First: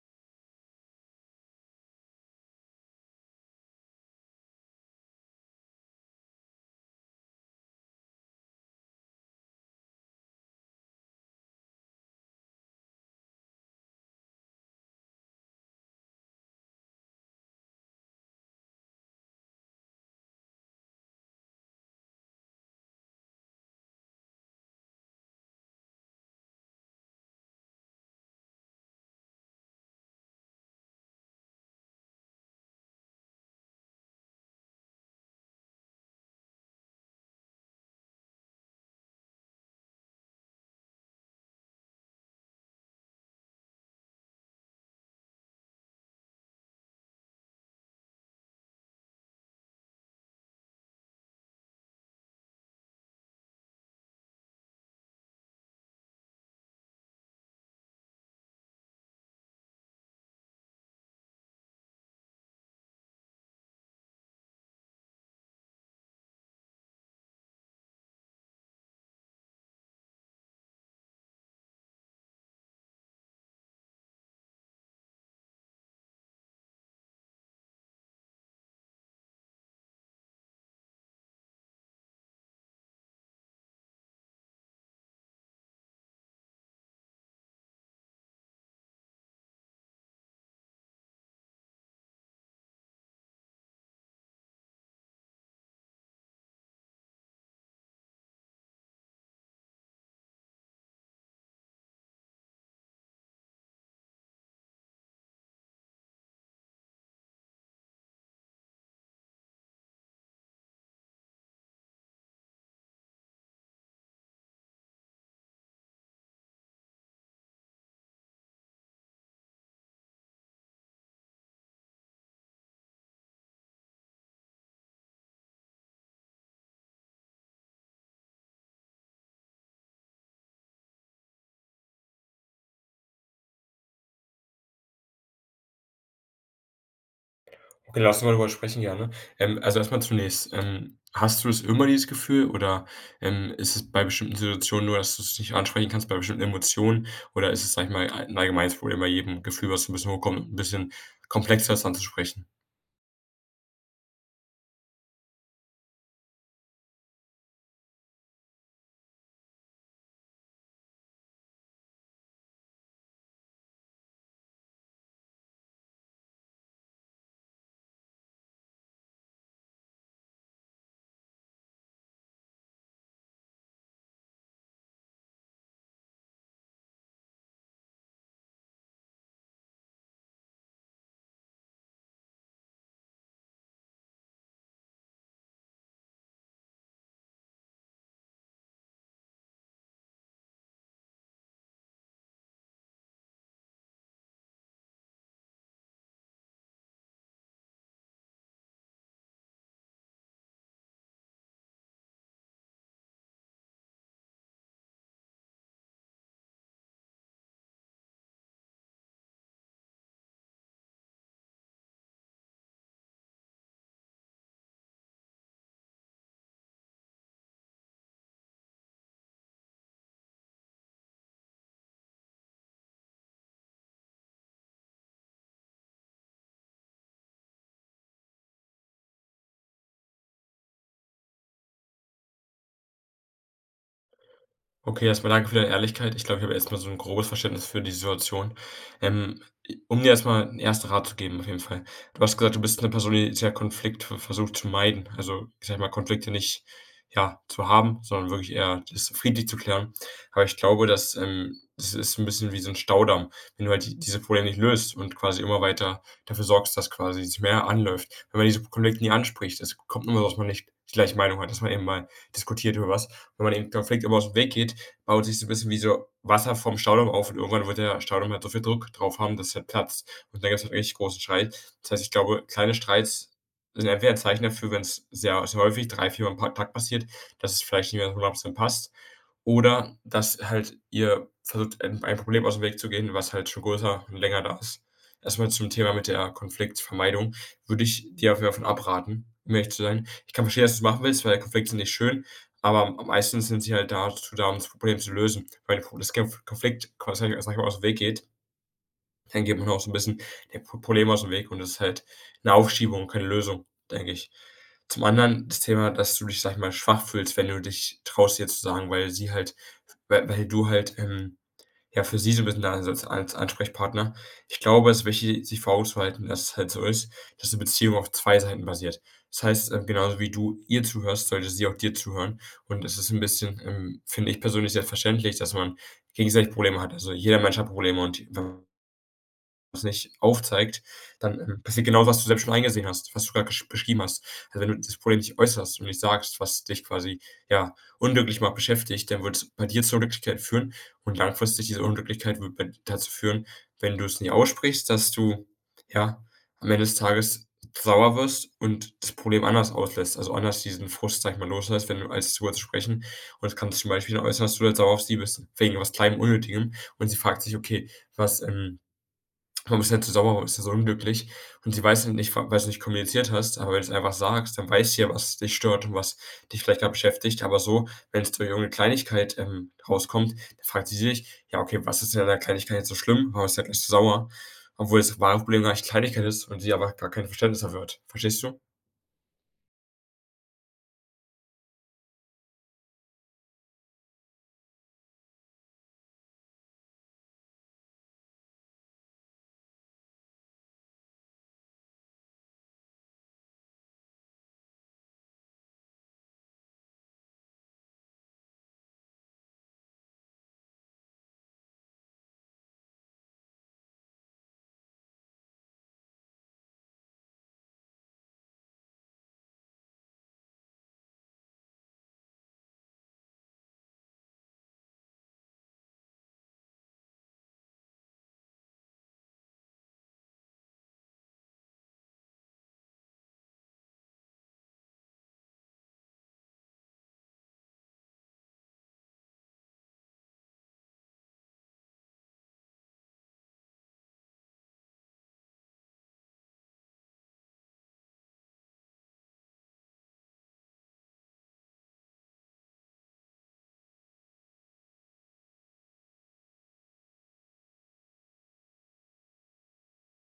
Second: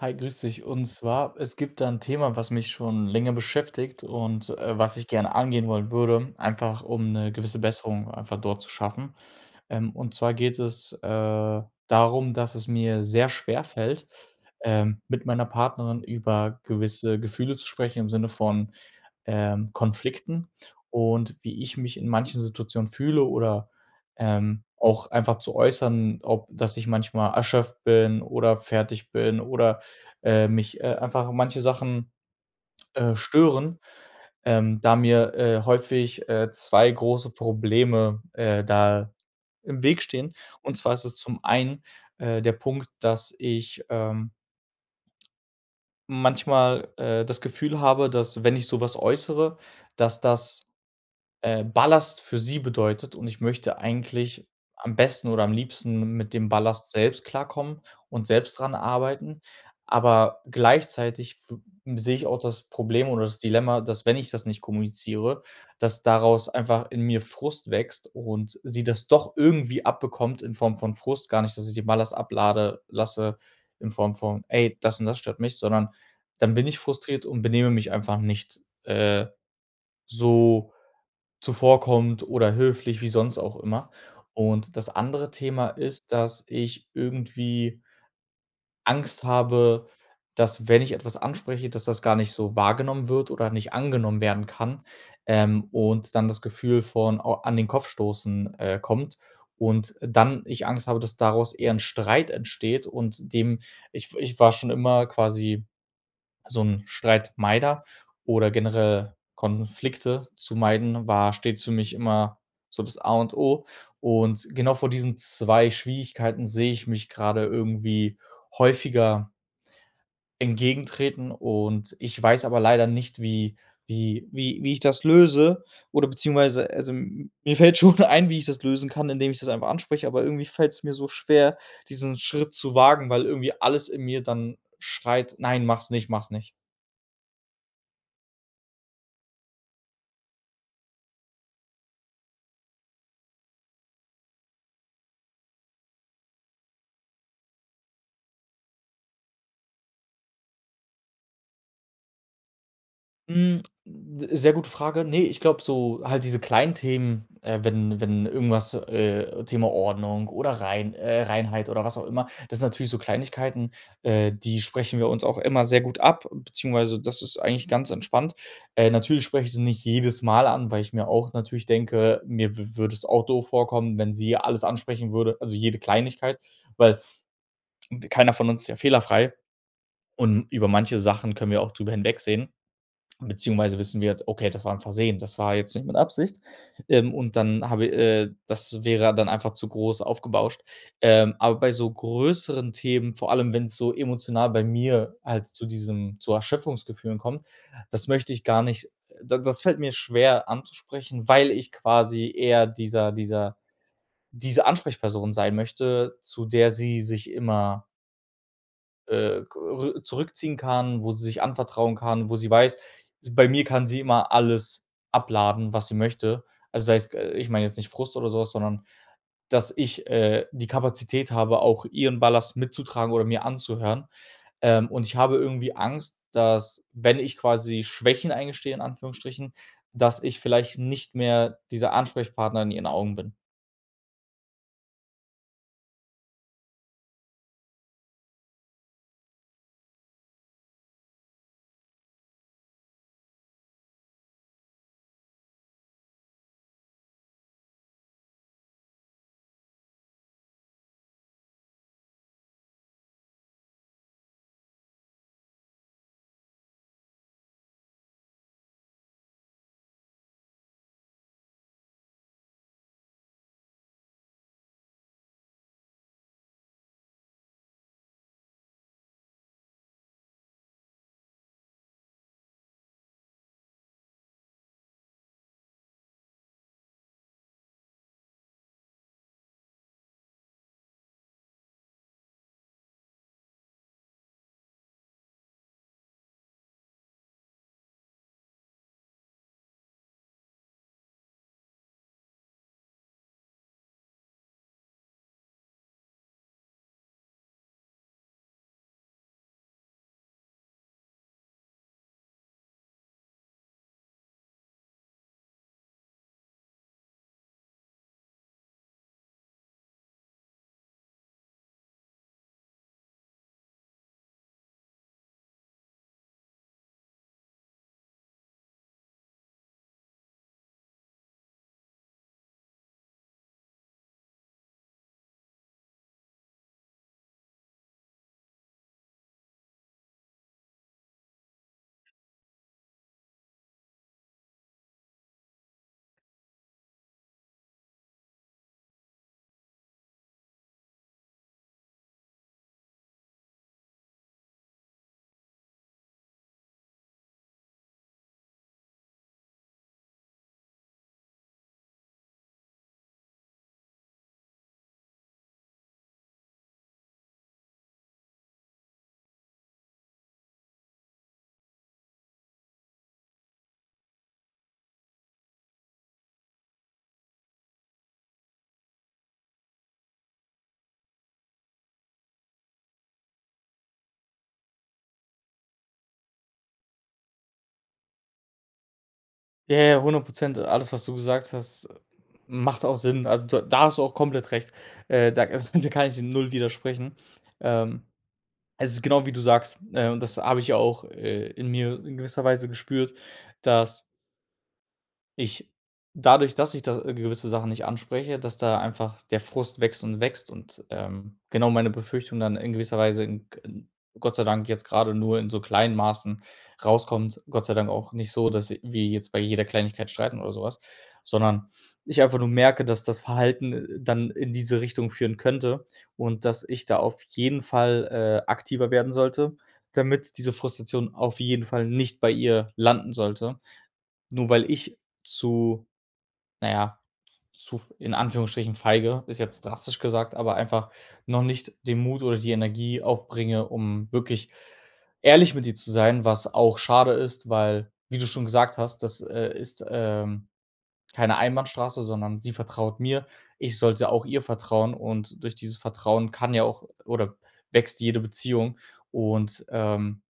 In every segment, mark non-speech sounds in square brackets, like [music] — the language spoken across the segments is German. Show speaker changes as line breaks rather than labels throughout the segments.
Hi, grüß dich. Und zwar, es gibt da 'n Thema, was mich schon länger beschäftigt und, was ich gerne angehen wollen würde, einfach um eine gewisse Besserung einfach dort zu schaffen. Und zwar geht es, darum, dass es mir sehr schwerfällt, mit meiner Partnerin über gewisse Gefühle zu sprechen im Sinne von, Konflikten und wie ich mich in manchen Situationen fühle oder, auch einfach zu äußern, ob dass ich manchmal erschöpft bin oder fertig bin oder mich, einfach manche Sachen, stören, da mir, häufig, zwei große Probleme, da im Weg stehen. Und zwar ist es zum einen, der Punkt, dass ich, manchmal, das Gefühl habe, dass, wenn ich sowas äußere, dass das Ballast für sie bedeutet und ich möchte eigentlich am besten oder am liebsten mit dem Ballast selbst klarkommen und selbst dran arbeiten. Aber gleichzeitig f sehe ich auch das Problem oder das Dilemma, dass, wenn ich das nicht kommuniziere, dass daraus einfach in mir Frust wächst und sie das doch irgendwie abbekommt in Form von Frust, gar nicht, dass ich den Ballast ablade lasse in Form von: „Ey, das und das stört mich“, sondern dann bin ich frustriert und benehme mich einfach nicht, so zuvorkommt oder höflich, wie sonst auch immer. Und das andere Thema ist, dass ich irgendwie Angst habe, dass wenn ich etwas anspreche, dass das gar nicht so wahrgenommen wird oder nicht angenommen werden kann, und dann das Gefühl von au an den Kopf stoßen, kommt und dann ich Angst habe, dass daraus eher ein Streit entsteht und dem ich war schon immer quasi so 'n Streitmeider oder generell Konflikte zu meiden, war stets für mich immer so das A und O. Und genau vor diesen 2 Schwierigkeiten sehe ich mich gerade irgendwie häufiger entgegentreten und ich weiß aber leider nicht, wie wie ich das löse oder beziehungsweise also, m mir fällt schon [laughs] ein, wie ich das lösen kann, indem ich das einfach anspreche, aber irgendwie fällt es mir so schwer, diesen Schritt zu wagen, weil irgendwie alles in mir dann schreit: „Nein, mach's nicht, mach's nicht.“
Okay, lass uns mal darüber sprechen gerne. Also erstmal zunächst, hast du das immer dieses Gefühl oder, ist es bei bestimmten Situationen nur, dass du es nicht ansprechen kannst, bei bestimmten Emotionen? Oder ist es, sage ich mal, ein allgemeines Problem bei jedem Gefühl, was so 'n bisschen hochkommt, ein bisschen komplexer ist anzusprechen?
Hm, d sehr gute Frage. Ne, ich glaube so halt diese kleinen Themen, wenn irgendwas, Thema Ordnung oder Reinheit oder was auch immer, das sind natürlich so Kleinigkeiten, die sprechen wir uns auch immer sehr gut ab, beziehungsweise das ist eigentlich ganz entspannt. Natürlich spreche ich sie nicht jedes Mal an, weil ich mir auch natürlich denke, mir wü würde es auch doof vorkommen, wenn sie alles ansprechen würde, also jede Kleinigkeit, weil keiner von uns ist ja fehlerfrei und über manche Sachen können wir auch drüber hinwegsehen. Beziehungsweise wissen wir, okay, das war ein Versehen, das war jetzt nicht mit Absicht. Und dann habe das wäre dann einfach zu groß aufgebauscht. Aber bei so größeren Themen, vor allem wenn es so emotional bei mir halt zu diesem zu Erschöpfungsgefühlen kommt, das möchte ich gar nicht da das fällt mir schwer anzusprechen, weil ich quasi eher diese Ansprechperson sein möchte, zu der sie sich immer r zurückziehen kann, wo sie sich anvertrauen kann, wo sie weiß, bei mir kann sie immer alles abladen, was sie möchte. Also, sei es g ich meine jetzt nicht Frust oder sowas, sondern dass ich, die Kapazität habe, auch ihren Ballast mitzutragen oder mir anzuhören. Und ich habe irgendwie Angst, dass, wenn ich quasi Schwächen eingestehe in Anführungsstrichen, dass ich vielleicht nicht mehr dieser Ansprechpartner in ihren Augen bin.
Okay, erstmal danke für deine Ehrlichkeit. Ich glaube, ich habe erstmal so ein grobes Verständnis für die Situation. Ähm, i um dir erstmal mal 'n Rat zu geben auf jeden Fall. Du hast gesagt, du bist eine Person, die sehr Konflikte versucht zu meiden. Also, ich sage mal, Konflikte nicht, ja, zu haben, sondern wirklich eher das friedlich zu klären. Aber ich glaube, dass, das ist ein bisschen wie so ein Staudamm. Wenn du halt diese Probleme nicht löst und quasi immer weiter dafür sorgst, dass quasi sich mehr anläuft. Wenn man diese Konflikte nie anspricht, es kommt immer, so, dass man nicht die gleiche Meinung hat, dass man eben mal diskutiert über was. Wenn man den Konflikt aber dem Weg geht, baut sich so ein bisschen wie so Wasser vom Staudamm auf und irgendwann wird der Staudamm halt so viel Druck drauf haben, dass er platzt. Und dann gab's halt richtig großen Streit. Das heißt, ich glaube, kleine Streits sind entweder ein Zeichen dafür, wenn's sehr sehr häufig 3, viermal am Pa Tag passiert, dass es vielleicht nicht mehr 100% passt oder dass halt ihr versucht, ein Problem aus dem Weg zu gehen, was halt schon größer und länger da ist. Erstmal zum Thema mit der Konfliktvermeidung würde ich dir auf jeden Fall von abraten, um ehrlich zu sein. Ich kann verstehen, dass du's machen willst, weil Konflikte sind nicht schön, aber am meisten sind sie halt dazu da, um das Problem zu lösen. Weil das Konflikt quasi, sage ich mal, aus dem Weg geht, dann geht man auch so ein bisschen dem P Problem aus dem Weg und das ist halt eine Aufschiebung, keine Lösung, denke ich. Zum anderen das Thema, dass du dich, sag ich mal, schwach fühlst, wenn du dich traust, ihr zu sagen, weil sie halt weil du halt, ja, für sie so ein bisschen da bist als Ansprechpartner. Ich glaube, es ist wichtig, sich vor Augen zu halten, dass es halt so ist, dass eine Beziehung auf 2 Seiten basiert. Das heißt, genauso wie du ihr zuhörst, sollte sie auch dir zuhören und es ist ein bisschen, finde ich persönlich, selbstverständlich, dass man gegenseitig Probleme hat. Also, jeder Mensch hat Probleme und wenn das nicht aufzeigt, dann, passiert genau, was du selbst schon eingesehen hast, was du gerade gesch beschrieben hast. Also, wenn du das Problem nicht äußerst und nicht sagst, was dich quasi, ja, unglücklich macht, beschäftigt, dann wird es bei dir zur Unglücklichkeit führen und langfristig diese Unglücklichkeit wird bei dazu führen, wenn du es nie aussprichst, dass du, ja, am Ende des Tages sauer wirst und das Problem anders auslässt, also anders diesen Frust, sage ich mal, loslässt, wenn du als zu sprechen und es kann zum Beispiel äußern, dass du halt sauer auf sie bist, wegen was kleinem Unnötigem und sie fragt sich: „Okay, was, man ist nicht so sauer? Man ist ja so unglücklich? Und sie weiß halt nicht, wa weil's nicht kommuniziert hast, aber wenn du es einfach sagst, dann weiß sie ja, was dich stört und was dich vielleicht grad beschäftigt. Aber so, wenn es durch irgendeine Kleinigkeit, rauskommt, dann fragt sie sich: „Ja, okay, was ist denn an der Kleinigkeit jetzt so schlimm? Warum ist er gleich so sauer?“ Obwohl das wahre Problem gar nicht Kleinigkeit ist und sie aber gar kein Verständnis dafür hat. Verstehst du?
Ja, ja, hundert Prozent. Alles, was du gesagt hast, macht auch Sinn. Also, da hast du auch komplett recht. Da [laughs] da kann ich null widersprechen. Ähm, Es ist genau wie du sagst, und das habe ich auch, in mir in gewisser Weise gespürt, dass ich dadurch, dass ich da gewisse Sachen nicht anspreche, dass da einfach der Frust wächst und wächst und, genau meine Befürchtung dann in gewisser Weise in g Gott sei Dank jetzt gerade nur in so kleinen Maßen rauskommt. Gott sei Dank auch nicht so, dass wir jetzt bei jeder Kleinigkeit streiten oder sowas, sondern ich einfach nur merke, dass das Verhalten, dann in diese Richtung führen könnte und dass ich da auf jeden Fall, aktiver werden sollte, damit diese Frustration auf jeden Fall nicht bei ihr landen sollte. Nur weil ich zu naja, zu in Anführungsstrichen feige, ist jetzt drastisch gesagt, aber einfach noch nicht den Mut oder die Energie aufbringe, um wirklich ehrlich mit dir zu sein, was auch schade ist, weil, wie du schon gesagt hast, das, ist, keine Einbahnstraße, sondern sie vertraut mir. Ich sollte auch ihr vertrauen und durch dieses Vertrauen kann ja auch oder wächst jede Beziehung und,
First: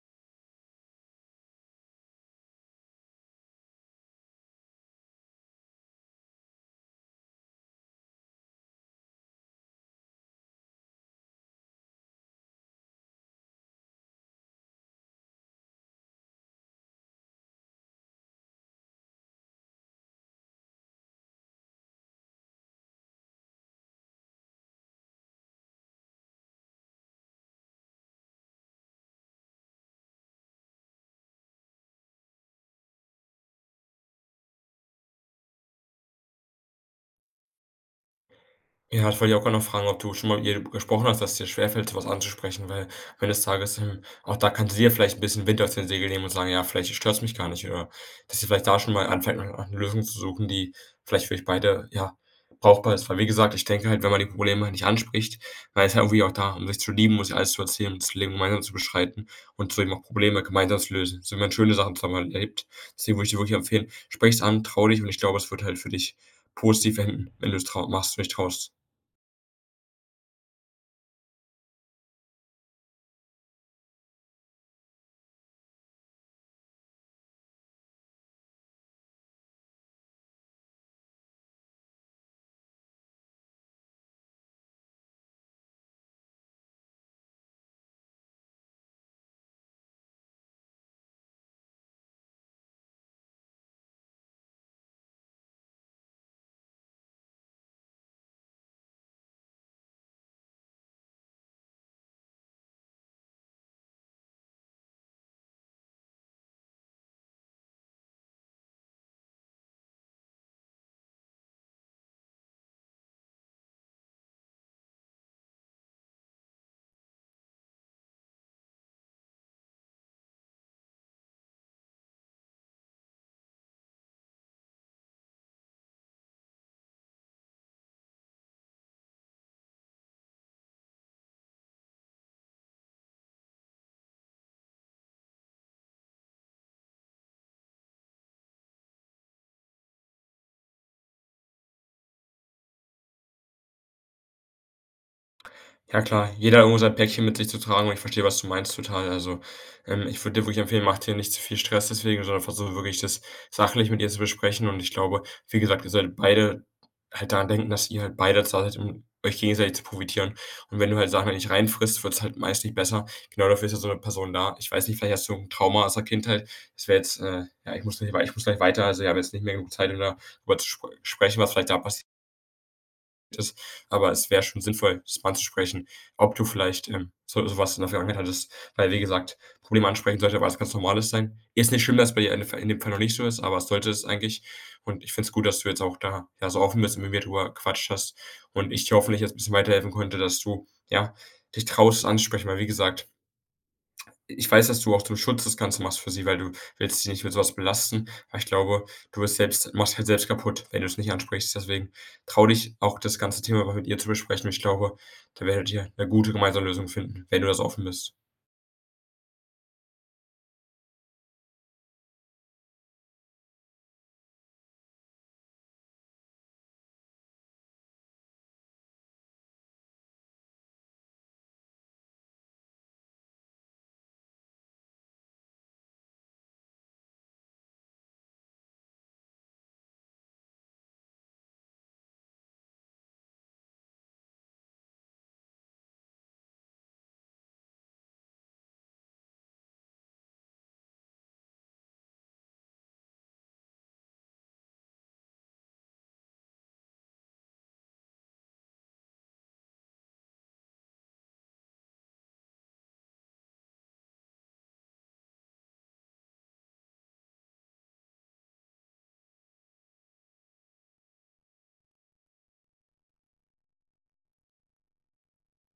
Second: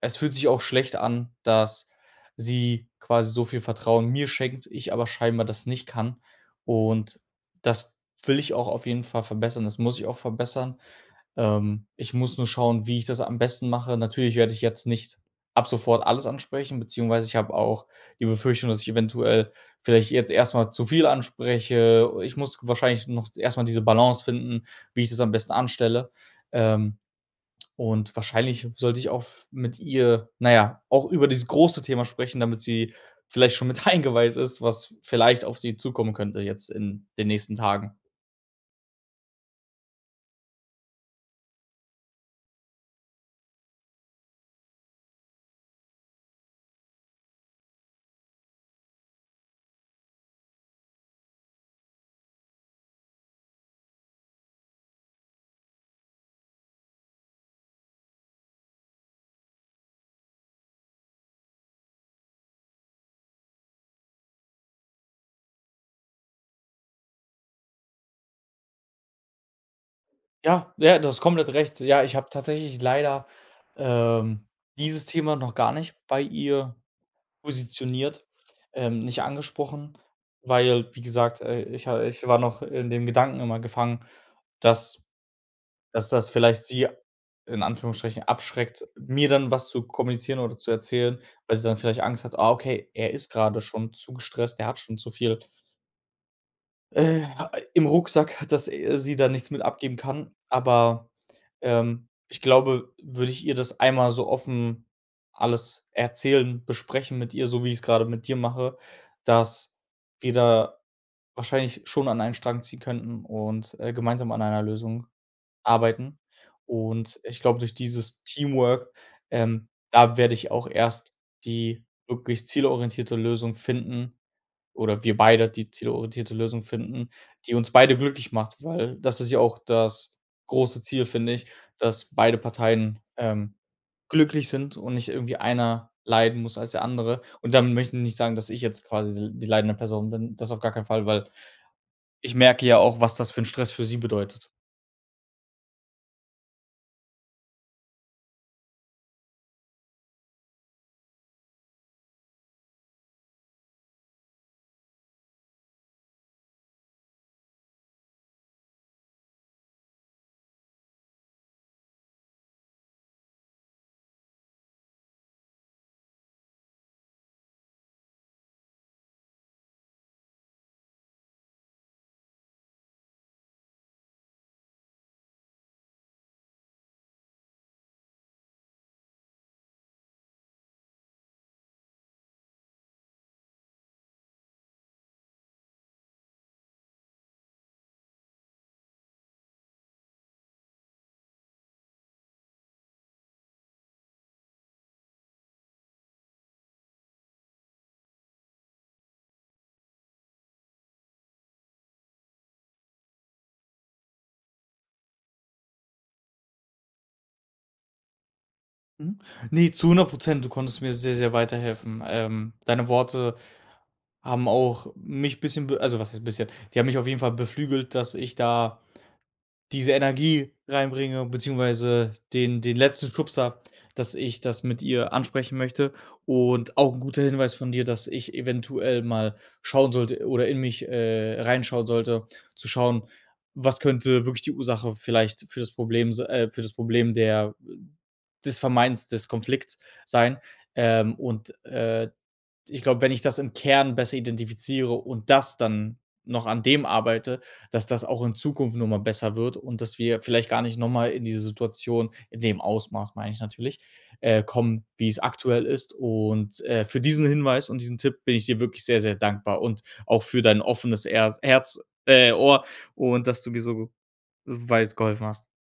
es fühlt sich auch schlecht an, dass sie quasi so viel Vertrauen mir schenkt, ich aber scheinbar das nicht kann. Und das will ich auch auf jeden Fall verbessern. Das muss ich auch verbessern. Ich muss nur schauen, wie ich das am besten mache. Natürlich werde ich jetzt nicht ab sofort alles ansprechen, beziehungsweise ich habe auch die Befürchtung, dass ich eventuell vielleicht jetzt erst mal zu viel anspreche. Ich muss wahrscheinlich noch erst mal diese Balance finden, wie ich das am besten anstelle. Ähm, und wahrscheinlich sollte ich auch mit ihr, na ja, auch über dieses große Thema sprechen, damit sie vielleicht schon mit [laughs] eingeweiht ist, was vielleicht auf sie zukommen könnte jetzt in den nächsten Tagen.
Ja, ich wollte dich auch grad noch fragen, ob du schon mal mit ihr gesprochen hast, dass es dir schwerfällt, sowas anzusprechen, weil am Ende des Tages, auch da kannst du dir vielleicht ein bisschen Wind aus den Segeln nehmen und sagen: „Ja, vielleicht stört es mich gar nicht.“ Oder dass ihr vielleicht da schon mal anfängt, nach 'ner Lösung zu suchen, die vielleicht für euch beide, ja, brauchbar ist. Weil wie gesagt, ich denke halt, wenn man die Probleme halt nicht anspricht, man ist ja irgendwie auch da, um sich zu lieben muss sich alles zu erzählen und das Leben gemeinsam zu beschreiten und so eben auch Probleme gemeinsam zu lösen. So wie man schöne Sachen zusammen halt erlebt. Deswegen würde ich dir wirklich empfehlen, sprich es an, trau dich und ich glaube, es wird halt für dich positiv enden, wenn du's trau machst und dich traust.
Ja, ja, du hast komplett recht. Ja, ich habe tatsächlich leider, ähm, dieses Thema noch gar nicht bei ihr positioniert, nicht angesprochen, weil, wie gesagt, ich war noch in dem Gedanken immer gefangen, dass das vielleicht sie in Anführungsstrichen abschreckt, mir dann was zu kommunizieren oder zu erzählen, weil sie dann vielleicht Angst hat: „Ah, okay, er ist gerade schon zu gestresst, der hat schon zu viel, äh, im Rucksack, dass, sie da nichts mit abgeben kann.“ Aber, ich glaube, würde ich ihr das einmal so offen alles erzählen, besprechen mit ihr, so wie ich es gerade mit dir mache, dass wir da wahrscheinlich schon an einen Strang ziehen könnten und, gemeinsam an einer Lösung arbeiten. Und ich glaube, durch dieses Teamwork, da werde ich auch erst die wirklich zielorientierte Lösung finden oder wir beide die zielorientierte Lösung finden, die uns beide glücklich macht, weil das ist ja auch das große Ziel, finde ich, dass beide Parteien, glücklich sind und nicht irgendwie einer leiden muss als der andere. Und damit möchte ich nicht sagen, dass ich jetzt quasi die leidende Person bin. Das auf gar keinen Fall, weil ich merke ja auch, was das für ein Stress für sie bedeutet.
Ja klar, jeder hat irgendwo sein Päckchen mit sich zu tragen und ich verstehe, was du meinst total. Also, ich würde dir wirklich empfehlen, mach dir nicht zu viel Stress deswegen, sondern versuche wirklich, das sachlich mit ihr zu besprechen. Und ich glaube, wie gesagt, ihr solltet beide halt daran denken, dass ihr halt beide da seid, um euch gegenseitig zu profitieren. Und wenn du halt Sachen halt nicht reinfrisst, wird es halt meist nicht besser. Genau dafür ist ja so eine Person da. Ich weiß nicht, vielleicht hast du ein Trauma aus der Kindheit. Das wäre jetzt, ja, ich muss gleich weiter, also, wir haben jetzt nicht mehr genug Zeit, um darüber zu sprechen, was vielleicht da passiert ist. Aber es wäre schon sinnvoll, das mal anzusprechen, ob du vielleicht, so so was in der Vergangenheit hattest. Weil, wie gesagt, Probleme ansprechen sollte was ganz Normales sein. Ist nicht schlimm, dass bei dir in dem Fall noch nicht so ist, aber es sollte es eigentlich. Und ich finde es gut, dass du jetzt auch da, ja, so offen bist und mit mir drüber gequatscht hast und ich dir hoffentlich jetzt ein bisschen weiterhelfen konnte, dass du, ja, dich traust, es anzusprechen. Weil, wie gesagt, ich weiß, dass du auch zum Schutz das Ganze machst für sie, weil du willst sie nicht mit sowas belasten. Aber ich glaube, du wirst selbst machst halt selbst kaputt, wenn du es nicht ansprichst. Deswegen trau dich, auch das ganze Thema mal mit ihr zu besprechen. Ich glaube, da werdet ihr eine gute gemeinsame Lösung finden, wenn du das offen bist.
Mhm. Ne, zu hundert Prozent. Du konntest mir sehr, sehr weiterhelfen. Deine Worte haben auch mich bisschen be also was heißt bisschen, die haben mich auf jeden Fall beflügelt, dass ich da diese Energie reinbringe, beziehungsweise den letzten Stupser, dass ich das mit ihr ansprechen möchte. Und auch ein guter Hinweis von dir, dass ich eventuell mal schauen sollte oder in mich, reinschauen sollte, zu schauen, was könnte wirklich die Ursache vielleicht für das Problem se für das Problem der des Vermeidens des Konflikts sein. Und, ich glaube, wenn ich das im Kern besser identifiziere und das dann noch an dem arbeite, dass das auch in Zukunft noch mal besser wird und dass wir vielleicht gar nicht noch mal in diese Situation in dem Ausmaß meine ich natürlich, kommen, wie es aktuell ist. Und, für diesen Hinweis und diesen Tipp bin ich dir wirklich sehr, sehr dankbar und auch für dein offenes Erz Herz Ohr und dass du mir so weit geholfen hast.